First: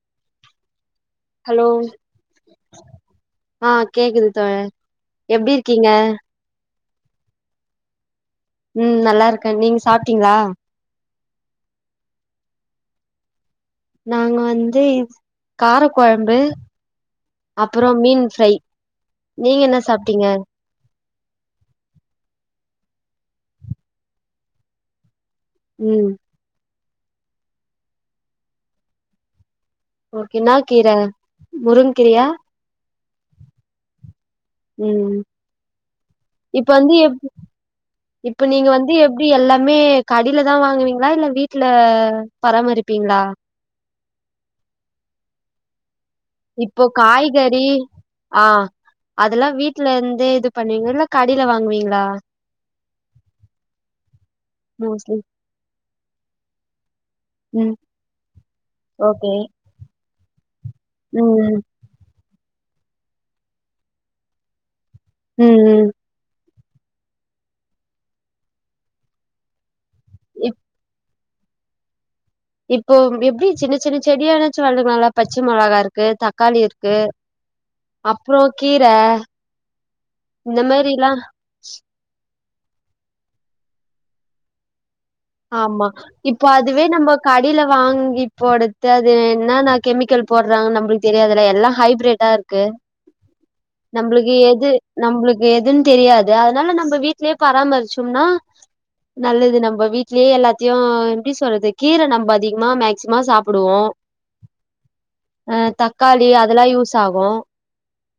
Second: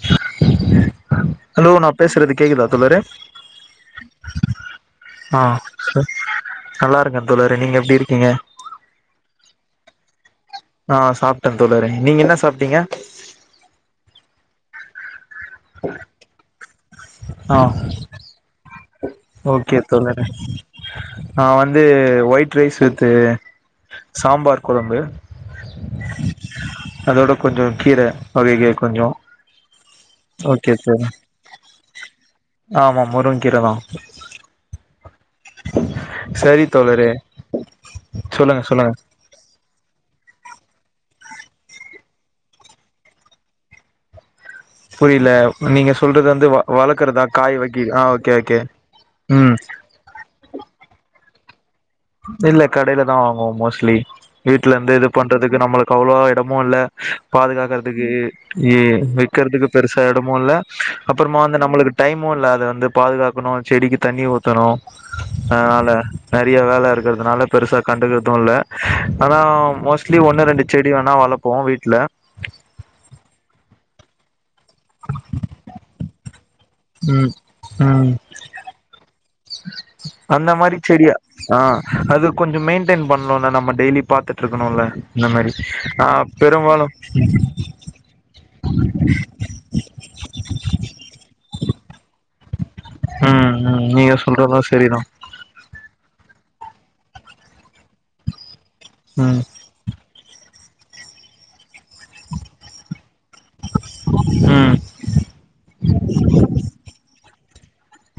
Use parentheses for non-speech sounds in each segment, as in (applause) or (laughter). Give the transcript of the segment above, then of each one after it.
(inaudible) Hello நா பேசறது கேக்குதா தோழரே ஆ கேக்குது தோழர் ஆ எப்டி இருக்கீங்க சு நல்லாருக்க தோழரே நீங்க எப்டி இருக்கீங்க ம் நல்லாருக்கே நீங்க சாப்ட்டீங்ளா ஆ சாப்டே தோழரே நீங்க என்ன சாப்ட்டீங்க நாங்க வந்து காரக் கொழம்பு ஆ அப்பறோ மீன் ஃப்ரை நீங்க ஓகே என்ன தோழரே சாப்ட்டீங்க நா வந்து ஒயிட் ரைஸ் வித்து சாம்பார் கொழம்பு ம் அதோட கொஞ்சோ கீர வகைக கொஞ்சோ ஓகே இன்னாக் கீர முருங்கீரையா ஆமாம் முருங்கீரதா ம் ம் சரி இப்ப வந்து தோழரே எப் இப்ப சொல்லுங்க நீங்க சொல்லுங்க வந்து எப் எப்டி எல்லாமே கடிலதா வாங்குவீங்ளா இல்ல வீட்ல பராமரிப்பீங்ளா புரில நீங்க சொல்றது வந் இப்போ காய்கறி ஆ ஓகே அதெல்லா ம் வீட்லந்தே இதுப் பண்ணுவீங்ளாக் கடைல வாங்வீங்ளா இல்லக் கடைலதா வாங்வோ மோஸ்ட்லி வீட்லந்து மோஸ்ட்லி இதுப் பண்றதுக் கு இங்க நம்மளுக் அவ்ளவா எடமு இல்ல ம் பாதுகாகறதுக்கு ஏ ஓகே வெக்றதுக்குப் பெருசா எடமு இல்ல அப்பறமா வந்து ம் நம்மளுக்குட் டைமு இல்ல அத வந்துப் பாதுகாக்கணு செடிக்கு தண்ணி ஊத்தணு ம் ம் அதனால நெறைய வேலர் ருக்கிறதுனால பெருசா கண்டுக்கர்து இல்ல ஆனா மோஸ்ட்லி ம் ஒன்னு ரெண்டு செடி வோணா வளப் போ வீட்ல இப்போம் எப்டி சின்ன சின்ன செடியானாச்சு வளக்லால்ல பச்ச மொளகா இருக்கு தக்காளி இருக் க்கு ம் ம் அப்றோ கீர அந்த இந்த மாரி மேரிலா செடியா ஆ அது கொஞ்சம் மெயின்டெயின் பண்ணூனா நம்ம டெய்லிப் பாத்துட்ருக்குணுல்ல ஆமா இப்போ அதுவே நம்ம கடேல வாங்கிப்போட அது என்னன்ன கெமிக்கல் போட்றாங்கு நம்மளுக்கு தெரியாதுல எல்லா ஹைப்ரிட்டா இருக்கு ம் ம் நீங்க நம்ளுக்கு சொல்றது எது சரிதா நம்ளுக் எதுன்னு தெரியாது அதனால நம்ம வீட்லயே பராமரிச்சோம்னா ம் நல்லது நம்ம வீட் லே எல்லாத்தயு எப்டி சொல்றது கீர நம்ம அதிகமா மேக் ஸிமோ சாப்டுவோ ம் அ தக்காளி அதெல்லா யூஸ் ஆகு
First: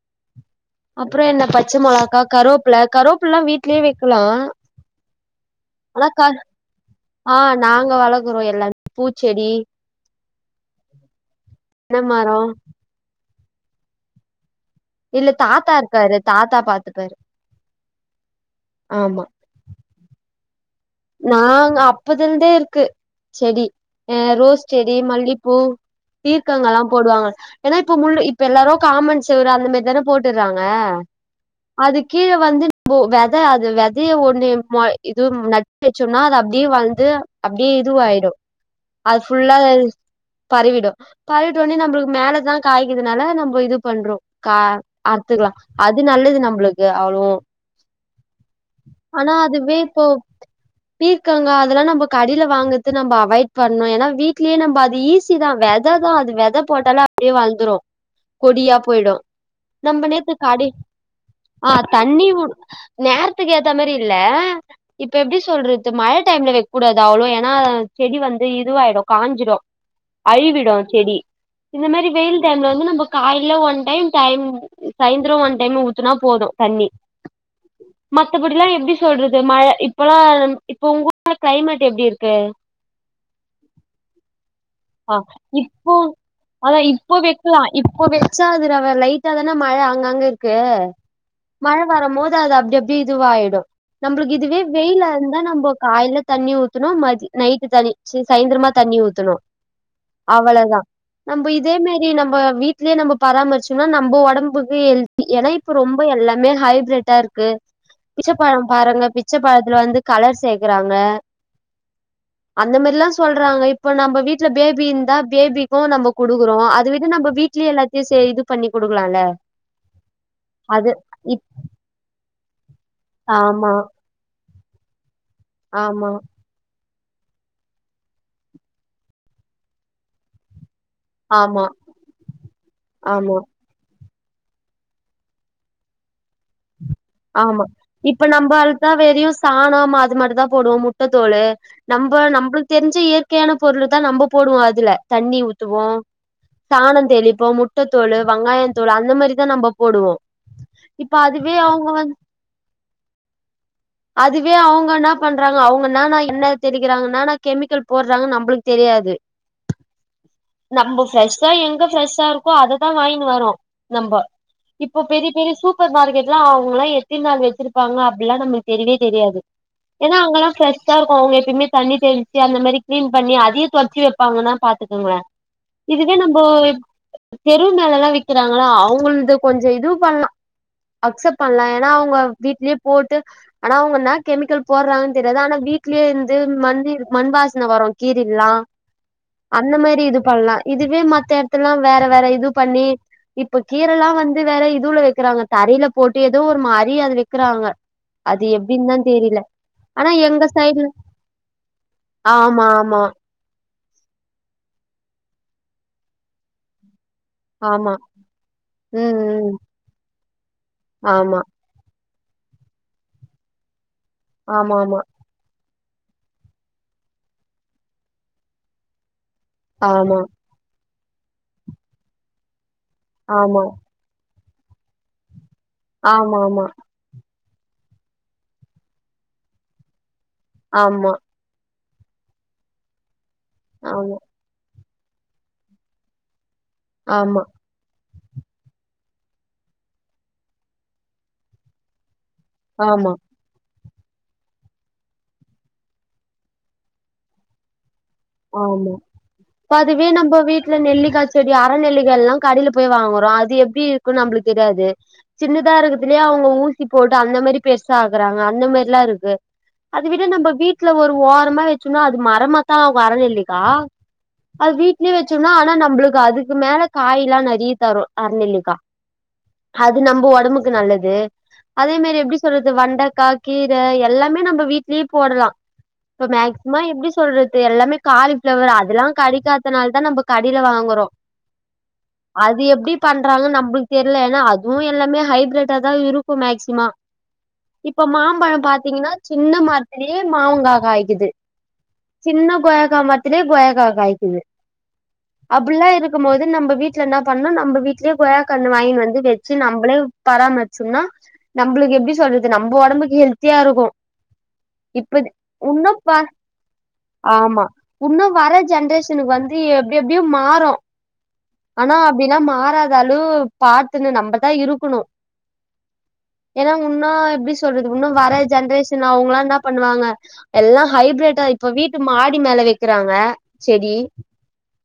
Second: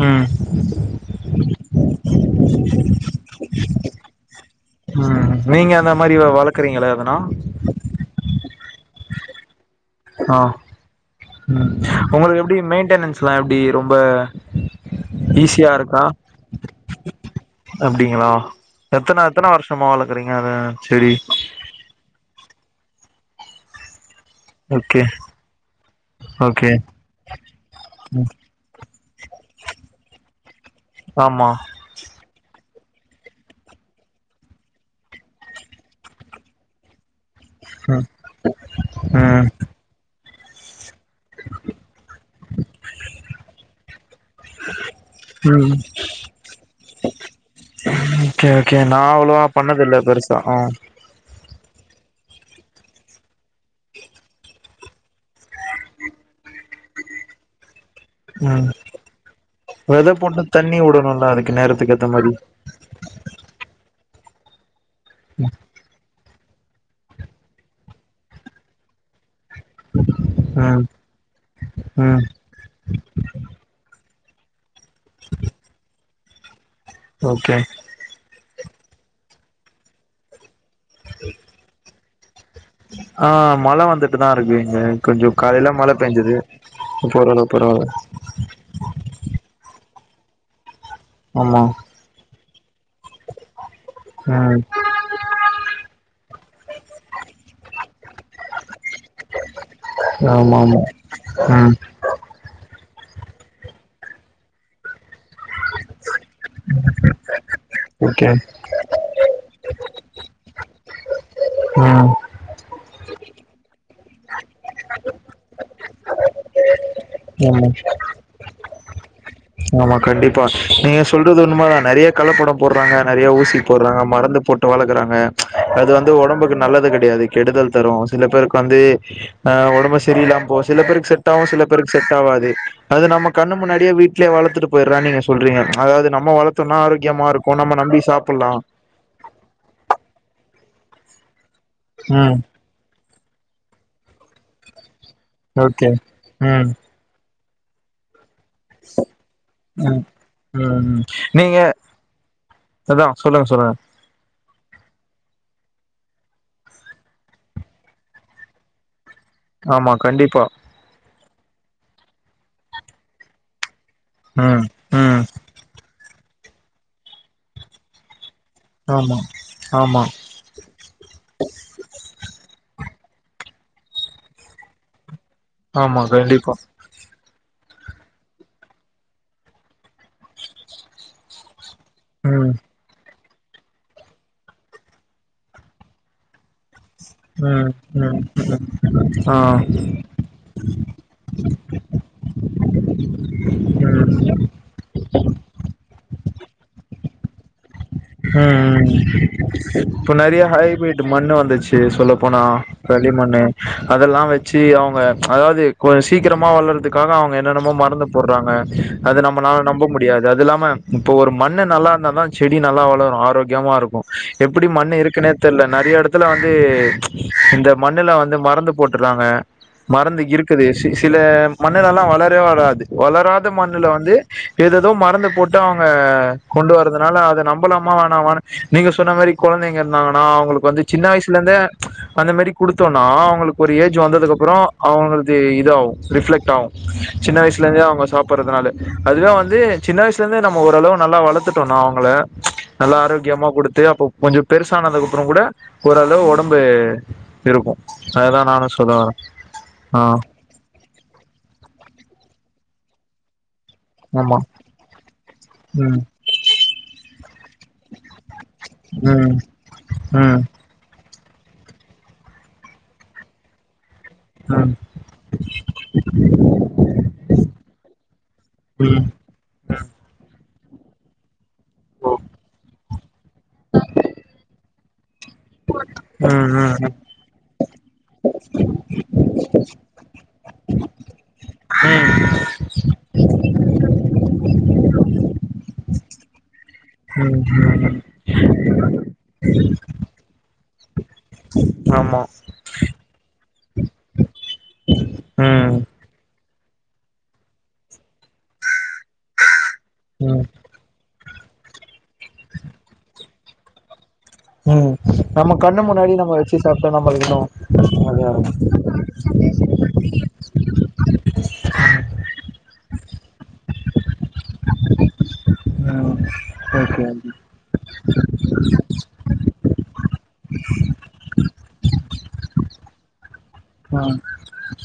ம் அப்புற என்ன பச்ச மொளாக்கா கருவெப்புல கருவேப்புல்லா வீட்லே வைக்லா ம் நீங்க அந்த மாரி வளக்குறீங்ளா எதனா ஆ நாங்க வளக்குறோ எல்லாமே பூச்செடி ஆ தென்ன ஒங்களுக்கு மரோ எப்டி மெயின்டெனன்ஸ்ல்லா எப்டி ரொம்ப இல்ல ஈஸியா தாத்தா இருக்கா இருக்காரு தாத்தா பாத்துப்பாரு அப்டிங்ளா ஆமா எத்தன எத்தன வருஷமா வளக்றீங்க அத செடி ஆங் அப்பதில்ருந்தே இருக்கு செடி அ ரோஸ் செடி ஓகே மல்லிப்பூ ஓகே பீர்க்கங்காலா போடுவாங்க ஏன்னா இப்ப முள்ளு ம் இப்ப எல்லாரு காமன் செவுரு அந்த மாரி தானே போட்டுறாங்க ஆமா அதுக் கீழ வந்து வெத அது வெதய ஒன்னு மொ இது நட் டு வச்சோனா அது அப்டியே வள்ந்து அப்டியே ம் இதுவாயிடு அது ம் ஃபுல்லா பரவிடு பறவிட்டோனே நம்ளுக்கு மேலதா காய்க்கிதுனால நம்ம இது பண்றோ கா அத்துக்கலா ம் அது நல்லது நம்மளுக்கு அவ்ளோ ஓகே ஓகே நா அவ்ளோவா அதுவே பண்ணதில்ல இப்போ பெருசா ஆ பீர்க்கங்கா அதெல்லா நம்ம கடயில வாங்கறது நம்ம அவாய்ட் பண்ணு ஏனா வீட்லேயே நம்ம அது ஈஸி தா வெத தா அது வெத போட்டாலு அப்டியே வந்துடு ம் கொடியா போய்டு நம்ம வெத நேத்து போட்டு கட தண்ணி வுடணுல்ல அதுக்கு ஆ நேரத்துக்கு ஏத்த தண்ணி மாரி ஊத் நேரத்துக்கு ஏத்த மாரி இல்ல இப்ப எப்டி சொல்றது மழ டைம்ல வைக்கக்கூடாது அவ்ளோ ஏன்னா செடி வந்து இதுவாயிடு காஞ்சிடு அழிவிடு ம் செடி இந்த மாரி ம் வெயில் டைம்ல வந்து நம்ம காலைல ஒன் டைம் சாயந் சாயந்திர ஒன் டைம் ஊத்தனா போது தண்ணி ஓகே மத்தபடி எல்லா எப்டி சொல்றது மழ இப்பல்லா இப்ப உங்க ஊர் கிளைமேட் எப்டி இருக்கு ஆ மழ வந்துட்டுதா இருக்கு இங்க ஆ கொஞ்சோ காலைல மழ இப்ப பேஞ்சது அதா இப்ப இப்போ ஓரளவு வைக்கலா பரவால்ல இப்போ வச்சா அத லைட்டா தானே மழ அங்கங்க இருக்கு ஆமா பெருசா வரும்போது அது அப்டி அப்டி இதுவாயிடு நம்ளுக்கு இதுவே ம் வெயிலா இருந்தா நம்ப காலைல தண்ணி ஊத்தணு மத்திய நைட் தண்ணி ச்சு சாயந்திரமா தண்ணி ஊத்தணு ஆமா அவ்வளதா ஆமா நம்ம ம் இதே மாரி நம்ம வீட்லயே நம்ம பராமரிச்சோம்னா நம்ம ஒடம்புக்கு ஹெல்த் ஏன்னா இப்ப ரொம்ப எல்லாமே ஹைப்பிரட்டா இருக்கு ஓகே பிச்சப்பழ பாருங்க பிச்சப்பழத்துல வந்து கலர் சேக்குறாங்க ம் அந்த மாதிரில்லா சொல்றாங்க இப்ப நம்ம வீட்ல பேபி இருந்தா பேபிக்கு நம்ம குடுக்குறோ அதுவே இது நம்ம ஆமா வீட்லயே எல்லாத்தையு இது பண்ணி குடுக்கலால்ல ஆமா கண்டிப்பா நீங்க சொல்றது உண்ம தா நெறைய களப்பட போட்றாங்க நறையா ஊசி ஆமா போட்றாங்க மருந்து போட்டு ட்டு வளக்குறாங்க அது ஆமா வந்து ஒடம்புக்கு நல்லது கிடையாது கெடுதல் தரு சில பேருக்கு வந்து அ உடம்பு செரியில்லாம போவு சில பேருக்கு செட் டாவு சில ஆமா பேருக்கு செட் ஆவாது அது நம்ம ஆமா கண்ணு முன்னாடியே வீட் லயே வளத்துட்டு போய்ட்றோ நீங்க சொல்றீங்க அதாவது நம்ம வளத்தோனா ஆரோக்கியமா இருக்கு நம்ம நம்பி சாப்புட்லா எல்லா வேரையு சாணம் அது மட்டுதா போடுவோ முட்ட தோலு நம்ம ம் நம்பளுக் தெர்ஞ்ச இயற்கையான பொருள் தா நம்ப போடுவோ அதுல தண்ணி ஊத்துவோ ஓகே ம் சாணோந் தெளிப்போ முட்ட தோல் வங்காயோ லு அந்த மாதிரி தா நம்ப ம் போடுவோ ம் இப்ப அதுவே நீங்க அவுங் அதா சொல்லுங்க சொல்லுங்க அதுவே அவுங்க என்னப் பண்றாங்க அவுங்கனா நா என்ன தெளிக்கிறாங்கன்னா நா கெமிக்கல் போட்றாங்க நம்பளுக் தெரியாது ஆமா கண்டிப்பா நம்போ ஃப்ரஷ்தா எங்க ஃப்ரெஷ்ஷா இருக்கோ அததா வாங்கின்னு வரோ நம்ப ம் இப்போ ம் பெரிய பெரிய சூப்பர் மார்க்கெட்லா அவுங்கல்ல எத்தின் நாள் வெச்சிருப் ப்பாங்க அப்புல்லா நம்மளுக் தெரியவே ஆமா தெரியாது ஆமா ஏன்னா அவுங்கல்லா ப்ரஷ் ஷா இருக்கு அவூங்க எப்யுமே தண்ணி தெளிச்சு அந்த மாரி கிளீன் பண்ணி அதையு தொட்ச்சு வெப்பாங்கன்னா பாத்துக்கோங்களே ஆமா இதுவே நம்போ கண்டிப்பா இப் தெரு மேலெல்லா விக்கிறாங்களா அவுங்கள்த கொஞ்ச இதுவு பண்லா அக்சப்ட் பண்லா ஏன்னா அவுங்க ம் வீட்லயுப் போட்டு ஆனா அவுங்க இன்னா கெமிக்கல் போட்றாங்கன்னு தெரியாது ஆனா வீட்லயே இருந்து மண்தி மண் வாசன ம் வரு ம் கீர்ல்லா ம் ஆ அந்த மாரி இது பண்ணலா இதுவே மத் மத்த எடத்தலா வேற வேற இது பண்ணி இப்ப கீரைல்லா ம் வந்து வேற இதுல விக்கிறாங்க தரையில போட்டு எதோ ஒரு மாரி அத விக்கிறாங்க ம் ஹும் இப்ப நெறைய எங்க ஹை சைடுல ப்ரிட் மண்ணு வந்துர்ச்சு சொல்ல போனா ஆமா ஆமா களிமண்ணு அதெல்லா வெச்சு அவுங்க அதாவது கொஞ்ச சீக்கிரமா வளர்றதுக்காக அவுங்க என்னென்னமோ ஆமா மருந்து போட்றாங்க ம் அது ம் நம்மளால நம்ப முடியாது அதுல்லாம இப்ப ஒரு ஆமா மண்ணு நல்லா இருந்ததா செடி நல்லா வளரு ஆரோக்கியமா இருக்கு எப்புடி ஆமா மண்ணு இருக்குனே தெர்ல நெறைய எடத்துல வந்து இந்த மண்ணுலா வந்து மருந்து போட்டுர்றாங்க ஆமா மருந்து இருக்குது சி சில மண்ணுலெல்லா வளரவே வராது வளராத ஆமா மண்ணுல வந்து எதேதோ மறந்து போட்டு அவுங்க ஆமா ஆமா கொண்டு வர்றதுனால அது நம் போலாம்மா வேணாம்மானு நீங்க சொன்ன மாரி கொழந்தைங்க இருந்தாங்கன்னா அவுங்களுக்கு வந்து சின்ன ஆமா வயசு ப்புல்ல இருந்தே அந்த மாரி குடுத்தோன்னா அவுங்களுக்கு ஒரு ஆமா ஏஜ் வந்ததுக்கு அப்பறோ அவுங்கள்து இதா ஆவு ரிஃப்ளெக்ட் ஆவு சின்ன ஆமா வயசு ட்ல இருந்தே அவுங்க சாப்புறதுனால அதுவே வந்து சின்ன வயசுல இருந்தே நம்ம ஓரளவு நல்லா வளத்துட்டோனா அவுங்கள ஆமா நல்லா ஆமா ஆரோக்கியமா குடுத்து அப்போ கொஞ்சோ பெருசானதுக்கு அப்றோ கூட ஒரளவு ஒடம்பு இருக்கு அதுதா நானு ஆமா சொல்ல வரே இப்ப ஆ அதுவே நம்ம வீட்டுக் சில நெல்லிக்காச் செடி அர நெல்லிக்காய் எல்லா கடயில போய் வாங்குறோ அது எப்டி இருக்குன்னு ஆமா நம்பளுக்கு தெரியாது சின்னதா ம் இருக்குறதுலையே அவுங்க ஊசி போட்டு அந்த மாரி பெருசா ஆக்குறாங்க அந்த மாரில்லா ம் ம் ம் இருக்கு ம் அத விட நம்ப வீட்ல ஒரு ஓரமா வச்சிர்னு அது மரமாத்தா ஆகு அற நெல்லிக்கா அது வீட்லயே வெச்சுர்னு ஆனா நம்பளுக்கு அதுக்கு மேல காய்ல்லா நெறைய தரு அரநெல்லிக்கா ம் ம் அது நம்போ ஒடம்புக்கு நல்லது அதே மேரி எப்டி சொல்றது வண்டக்கா கீர எல்லாமே நம்ப வீட்லயே போடலா இப்ப ம் மேக்சிமா ம் எப்டி சொல்ற எல்லாமே காலிஃப்ளவர் அதல்லா கடிக்காதத்தனால தா நம்மோ கடையில வாங்குறோ ம் அது எப்டி பண்றாங்கனு நம்பளுக்கு தெரியில ஏன்னா அதுவும் எல்லாமே ஹைப்ரட தா இருக்கும் மேக்சிமா இப்ப மாம்பழம் பாத்தீங்கன்னா சின்ன மரத்திலயே மாவுங்கா காய்க்குது ஆமா சின்ன கொய்யக்கா மரத்திலேயே கொய்யாக்கா காய்க்குது ம் அப்டிலா இருக்கும் போது நம்ப வீட்ல நா பண்ணோ நம்ப வீட் டுலயே கொய்யாக்கா கண்ணு வாங்கின் வந்து வெச்சி நம்பளே ம் பராமரிச்சோம்னா நம்பளுக்கு எப்டி சொல்றது நம்ப ஒடம்புக்கு ஹெல்தியா இருக்கோ இப்பதிக் உன்னு பா கச்சி சாப்டா நம்பள ஆமா உன்னு வர ஜென்ரேஷனுக்கு வந்து எப்டி எப்டியோ மாறோ ஆனா அப்டின்னா மாறாத அளவு பாத்துக்கன்னு நம்ம அத இருக்கணு ம் ஏன்னா ஓகே ஓகே உன்னா எப்டி சொல்றது உன்னோ வர ஜெனரேஷன் அவுங்கள நா பண்ணுவாங்க எல்லா ஹைப்ரேடயி இப்ப வீட்டு மாடி மேல வக்கிறாங்க செடி ம்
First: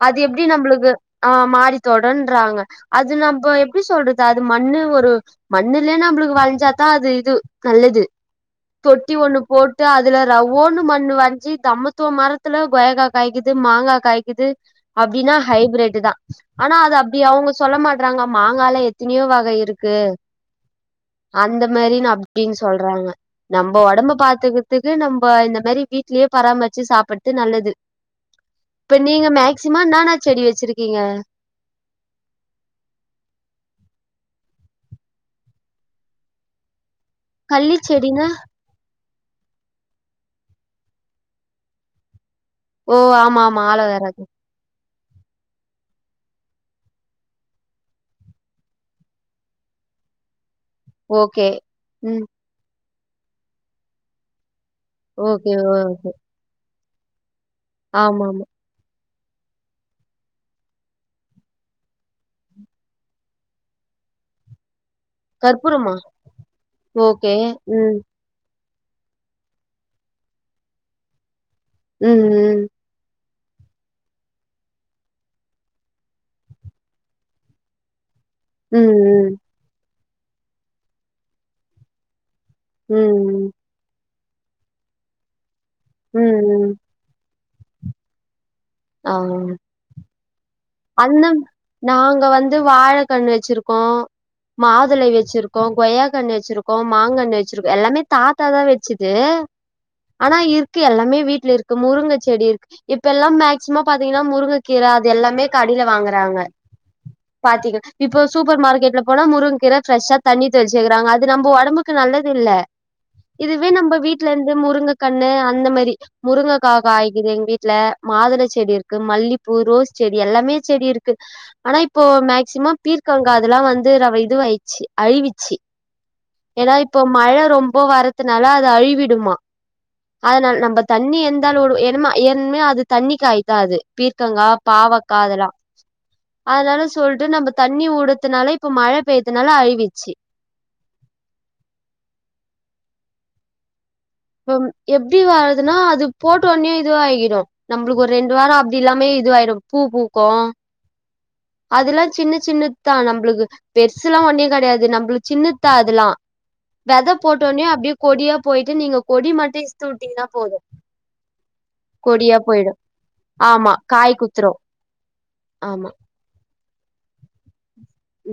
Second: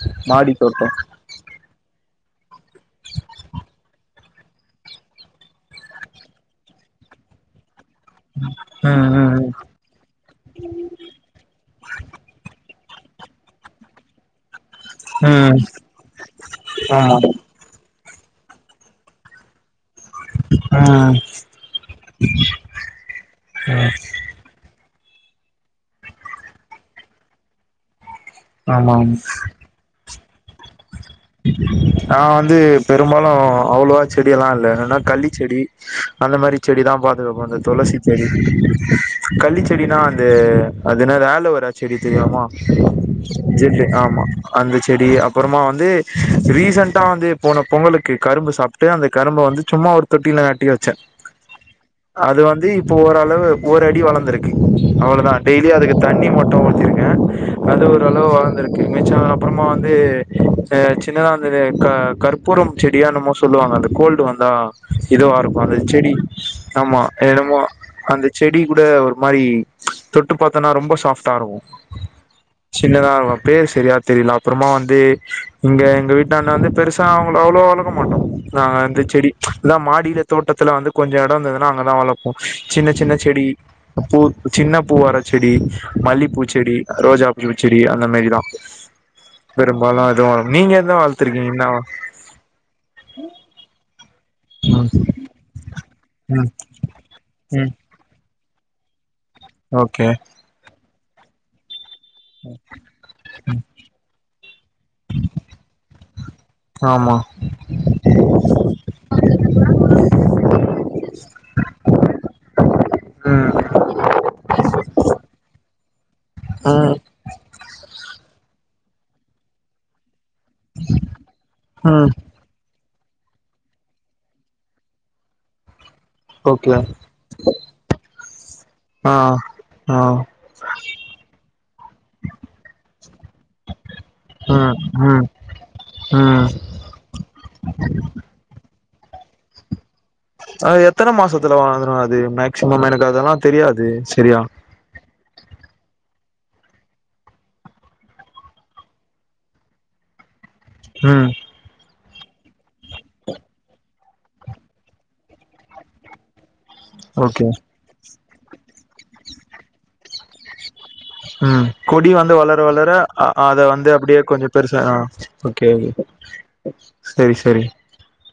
அது எப்டி மாடி தோட்டோ நம்பளுக்கு ஆ மாடித்தோடுறாங்க அது நம்ம எப்டி சொல்றது அது மண்ணு ஒரு மண்ணுலய நம்பளுக்கு வளைஞ்சாதா அது இது நல்லது ம் தொட்டி ஒண்ணு ம் போட்டு அதுல ரவ்வோ ஒண்ணு மண்ணு வஞ்சி தமத்துவ மரத்துல கொய்யக்கா காய்க்குது மாங்காய் காய்க்குது அப்படின்னா ம் ஹைபிரட்டுதா ஆனா அது ம் ஆமா அப்டி ம் அவுங்க சொல்ல மாட்டறாங்க மாங்கால எத்தனையோ வகை இருக் க்கு அந்த மாரி அப்படின்னு சொல்றாங்க நம்ம ஒடம்பு பாத்துக்கிறதுக்கு நம்ம இந்த மாதிரி வீட்லயே பராமரிச்சி சாப்புட்டு நல்லது ஆமா ஆமா இப்ப நீங்க மேக்ஸ் சிம்மானுதான செடி வெச்சிருக்கீங்க நா வந்து பெரும்பாலும் அவ்வளவா செடியெல்லா இல்ல என்னன்னா கள்ளிச்செடி அந்த மாரி செடிதா பாத்துக்கப்போ இந்த கள்ளி துளசி செடி செடினா கள்ளிச்செடினா வந்து அது என்ன அலோவேரா செடி தெரியுமா ஓ ஆமா ஆமா ஜெல்லு ஆலோவேரா ஆமா அந்த செடி அப்பறமா வந்து ரீசெண்டட்டா வந்து போன பொங்கலுக்கு கரும்பு சாப்ட்டு அந்த கரும்ப வந்து சும்மா ஒரு தொட்டியில நட்டி வச் ச்ச ஓகே ம் அது வந்து இப்ப ஓரளவு ஒரு அடி வளந்திருக்கு அவ்ளோ தான் ஓகே டெய்லியும் அதுக்கு ஓகே தண்ணி மட்டும் ஊத்திருக்கேன் அது ஆமா ஓரளவு ஆமா வளந் திருக்கு எங்காச்சும் அப்பறமா வந்து க சின்னதா அந்த க கற்பூரம் செடியா என்னமோ சொல்லுவாங்க அந்த கோல்டு வந்தா இதவா இருக்கும் அந்த கற்பூரமா செடி ஆமா ஓகே என்னமோ ம் அந்த செடி கூட ஒரு மாறி தொட்டு பாத்தோனா ரொம்ப சாஃப்டா இருக்கும் ம் ம் சின்னதாக பேர் செரியா தெரியல அப்பறமா வந்து இங்க எங்க வீட்டண்ண வந்து பெருசா அவங்க அவ்ளோ வளக்க மாட்டோம் நாங்க ம் வந்து செடி ம் அதான் மாடியில தோட்டத்துல வந்து கொஞ்சம் எடம் இருந்ததுன்னா அங்கதான் வளப்போம் சின்ன ம் சின்ன செடி ம் பூ சின்ன பூ வர செடி ம் மல்லிப்பூ ம் ம். செடி ரோஜா பூச்செடி அந்த மாதிரிதான் ஆ இப்பயெல்லா எது வள நீங்க எதும் அந்த வளத்திருக்கீங்க என்னா நாங்க வந்து வாழ கன்னு வச்சிருக்கோம் ம் மாதுளை வச்சிருக்கோ கொய்யா கண்ணி ம் வச்சிருக்கோ மாங்கண்ணு ம் வச்சிருக்கோ எல்லாமே தாத்தாதான் வச்சது ஓகே னா இருக்கு எல்லாமே வீட்ல இருக்கு முருங்க செடி இருக்கு இப்ப எல்லாம் மேக்சிமம் பாத்தீங்கன்னா முருங்க கீற அது எல்லாமே கடையில வாங்கறாங்க ஆமா பாத்தீங்க இப்போ சூப்பர் மார்க்கெட்ல போனா முருங்கீர ஃப்ரஷ்ஷா தண்ணி தெளிச்சிக்கிறாங்க அது நம்ப ஒடம்புக்கு நல்லது இல்ல ம் இதுவே நம்ப வீட்ல இருந்து முருங்க கண்ணு அந்த மேரி முருங்கக்கா ம் காய்கிது எங்க வீட்ல மாதுள செடி இருக்கு மல்லிப்பூ ரோஸ் செ டி எல்லாமே செடி இருக்கு ஆனா இப்போ ம் மேக் சிமம் பீர்க்கங்க அதெல்லா வந்து ரவ இது வாயிறுச்சி அழிவிச்சி ஏனா ஓகே இப்ப மழ ரொம்ப வறத்துனால அது ஆ அழிவிடுமா ஆ அதனால் நம்ப தண்ணி இருந்தாலும் உடு எனமா எதுமே அது தண்ணி காய் தான் அது பீர்கங்கா ம் பாவக் கா ம் அதெல்லா ம் அதனால சொல்ட்டு நம்ப தண்ணி உடத்துனால இப்ப மழ பெய்த்தனால அழிவிச்சி ஆ எத்தன மாசத்துல வாழ்ந்துரும் அது மேக்சிமம் எனக்கு அதெல்லா தெரியாது செரியா ம் எப்டி வரதுனா அது போட்ட ஒன்னே இதுவாகிடும் நம்பளுக்கு ஒரு ரெண்டு வாரம் அப்டி இல்லாமே இதுவாயிடும் பூ பூக்கும் ம் அதுல்லா சின்ன சின்னத்தான் நம்பளுக்கு பெருசுலாம் ஒண்ணே கெடையாது நம்பளுக்கு சின்னத்தா அதுல்லா வெத ஓகே போட்டோன்னே அப்டியே கொடியா போயிட்டு நீங்க கொடி மட்டும் இசுத்து விட்டீங்கன்னா போதும் ம் கொடி வந்து வளர வளர அ அத ஆமா வந்து காய் அப்டியே கொஞ்சம் குத்துரு பெருசா ஆ ஓகே ஓகே ஆமா செரி செரி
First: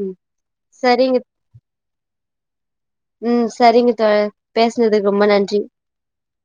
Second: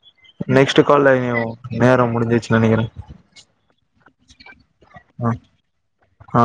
ம் நெக்ஸ்ட்டு கால்ல சரிங்க இனைவோம் நேரம் முடிஞ்சிச்சி நெனக்கிறன் ஆ ம் செரிங்க தோழர் பேசனதுக்கு ரொம்ப ஆ நன்றி ஆ